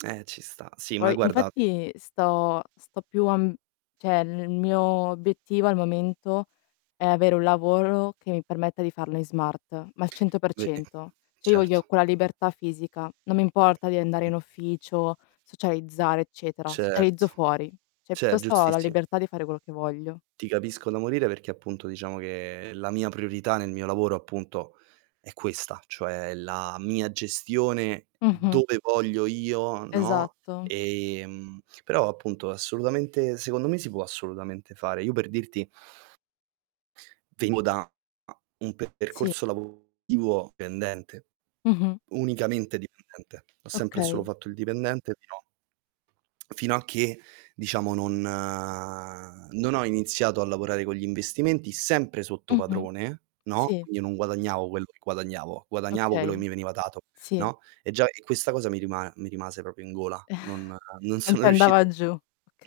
Eh, ci sta Sì, ma Poi guarda. infatti sto sto più a, mh cioè il mio obiettivo al momento è avere un lavoro che mi permetta di farlo in smart, ma al cento per Bene, cento. Cioè io voglio certo. quella libertà fisica, non mi importa di andare in ufficio, socializzare eccetera, socializzo Certo, fuori. Cioè cer piuttosto ho la giustissimo. libertà di fare quello che voglio. Ti capisco da morire, perché appunto diciamo che la mia priorità nel mio lavoro appunto è questa, cioè la mia gestione Mh-mh. dove voglio io, no, Esatto. ehm, però appunto assolutamente secondo me si può assolutamente fare. Io per dirti vengo da un Sì. percorso lavorativo dipendente, Mh-mh. unicamente dipendente. Ho sempre e solo Okay. fatto il dipendente fino fino a che, diciamo non non ho iniziato a lavorare con gli investimenti sempre sotto Mh-mh. padrone, no, Sì. quindi io non guadagnavo quello che guadagnavo, guadagnavo quello che Okay, mi veniva dato, sì. no, e già e questa cosa mi rima mi rimase proprio in gola. Non non Non sono ti riuscito andava a giù,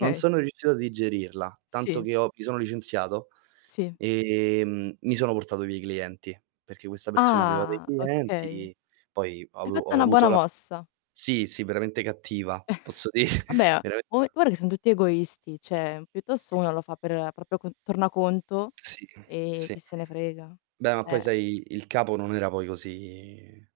non sono riuscito a digerirla, tanto Sì. che ho mi sono licenziato Sì. ehm, mi sono portato via i clienti, perché questa persona aveva dei Ah, okay. clienti, poi ho Hai avu fatto ho una avuto buona la mossa. sì, sì veramente cattiva, posso dire. Vabbè, a Verame gua guarda che sono tutti egoisti, cioè piuttosto una lo fa per proprio con tornaconto Sì, e sì. chi se ne frega, Beh ma poi cioè. sai il capo non era poi così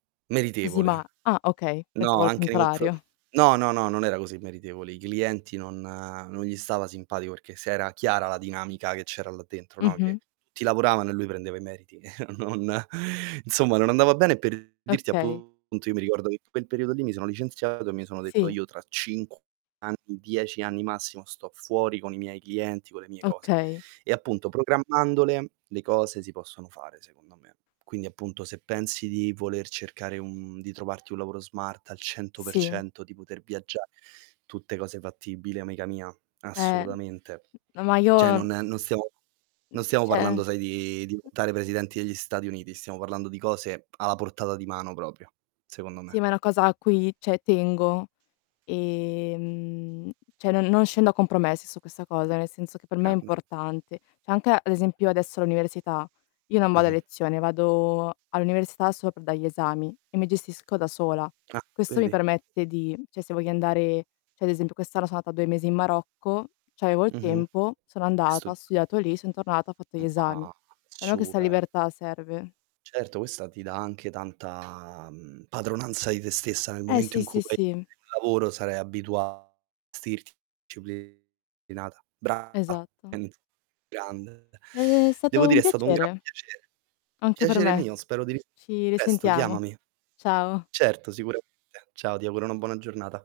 Così ma meritevole. ah, okay No, pensavo al anche nei confro contrario. no no no non era così meritevole. I clienti non non gli stava simpatico, perché se era chiara la dinamica che c'era là dentro, no? Che Mh-mh. ti lavoravano e lui prendeva i meriti. Non insomma non andava bene per dirti Okay. appunto io mi ricordo che in quel periodo lì mi sono licenziato, e mi sono detto Sì. io tra 5 anni, 10 anni massimo, sto fuori con i miei clienti, con le mie cose. Okay. E appunto, programmandole le cose, si possono fare secondo me. Quindi appunto se pensi di voler cercare un di trovarti un lavoro smart al cento per Sì. cento, di poter viaggiare, tutte cose fattibili amica mia, Eh. assolutamente. N ma Cioè io, mh, non non stiamo non stiamo cioè parlando sai di diventare presidenti degli Stati Uniti, stiamo parlando di cose alla portata di mano proprio, secondo Sì, me. ma è una cosa a cui, cioè tengo, ehm, cioè non non scendo a compromessi su questa cosa, nel senso che per me è Grande. importante. Cioè anche ad esempio adesso all'università, io non vado a Mh-mh. lezione, vado all'università solo per dare gli esami e mi gestisco da sola. Ah, Questo mi vedi? permette di, cioè se voglio andare cioè ad esempio, quest'anno sono andata 2 mesi in Marocco, ch'avevo il Mh-mh. tempo, sono andata, ho [unintelligible] studiato lì, sono tornata, ho fatto gli esami. Ah, A me questa super. libertà serve. Certo, questa ti dà anche tanta, uhm, padronanza di te stessa, nel Eh, momento in sì, cui sì, fai sì. lavoro sarai abituata vestirti [unintelligible] brava Esatto. [unintelligible] grande. Ed è Devo stato un dire è stato un gran piacere. piacere. Anche per Piacere me. mio, spero di Ci risentirti presto, risentiamo. chiamami. Ciao. Certo, sicuramente. Ciao, ti auguro una buona giornata.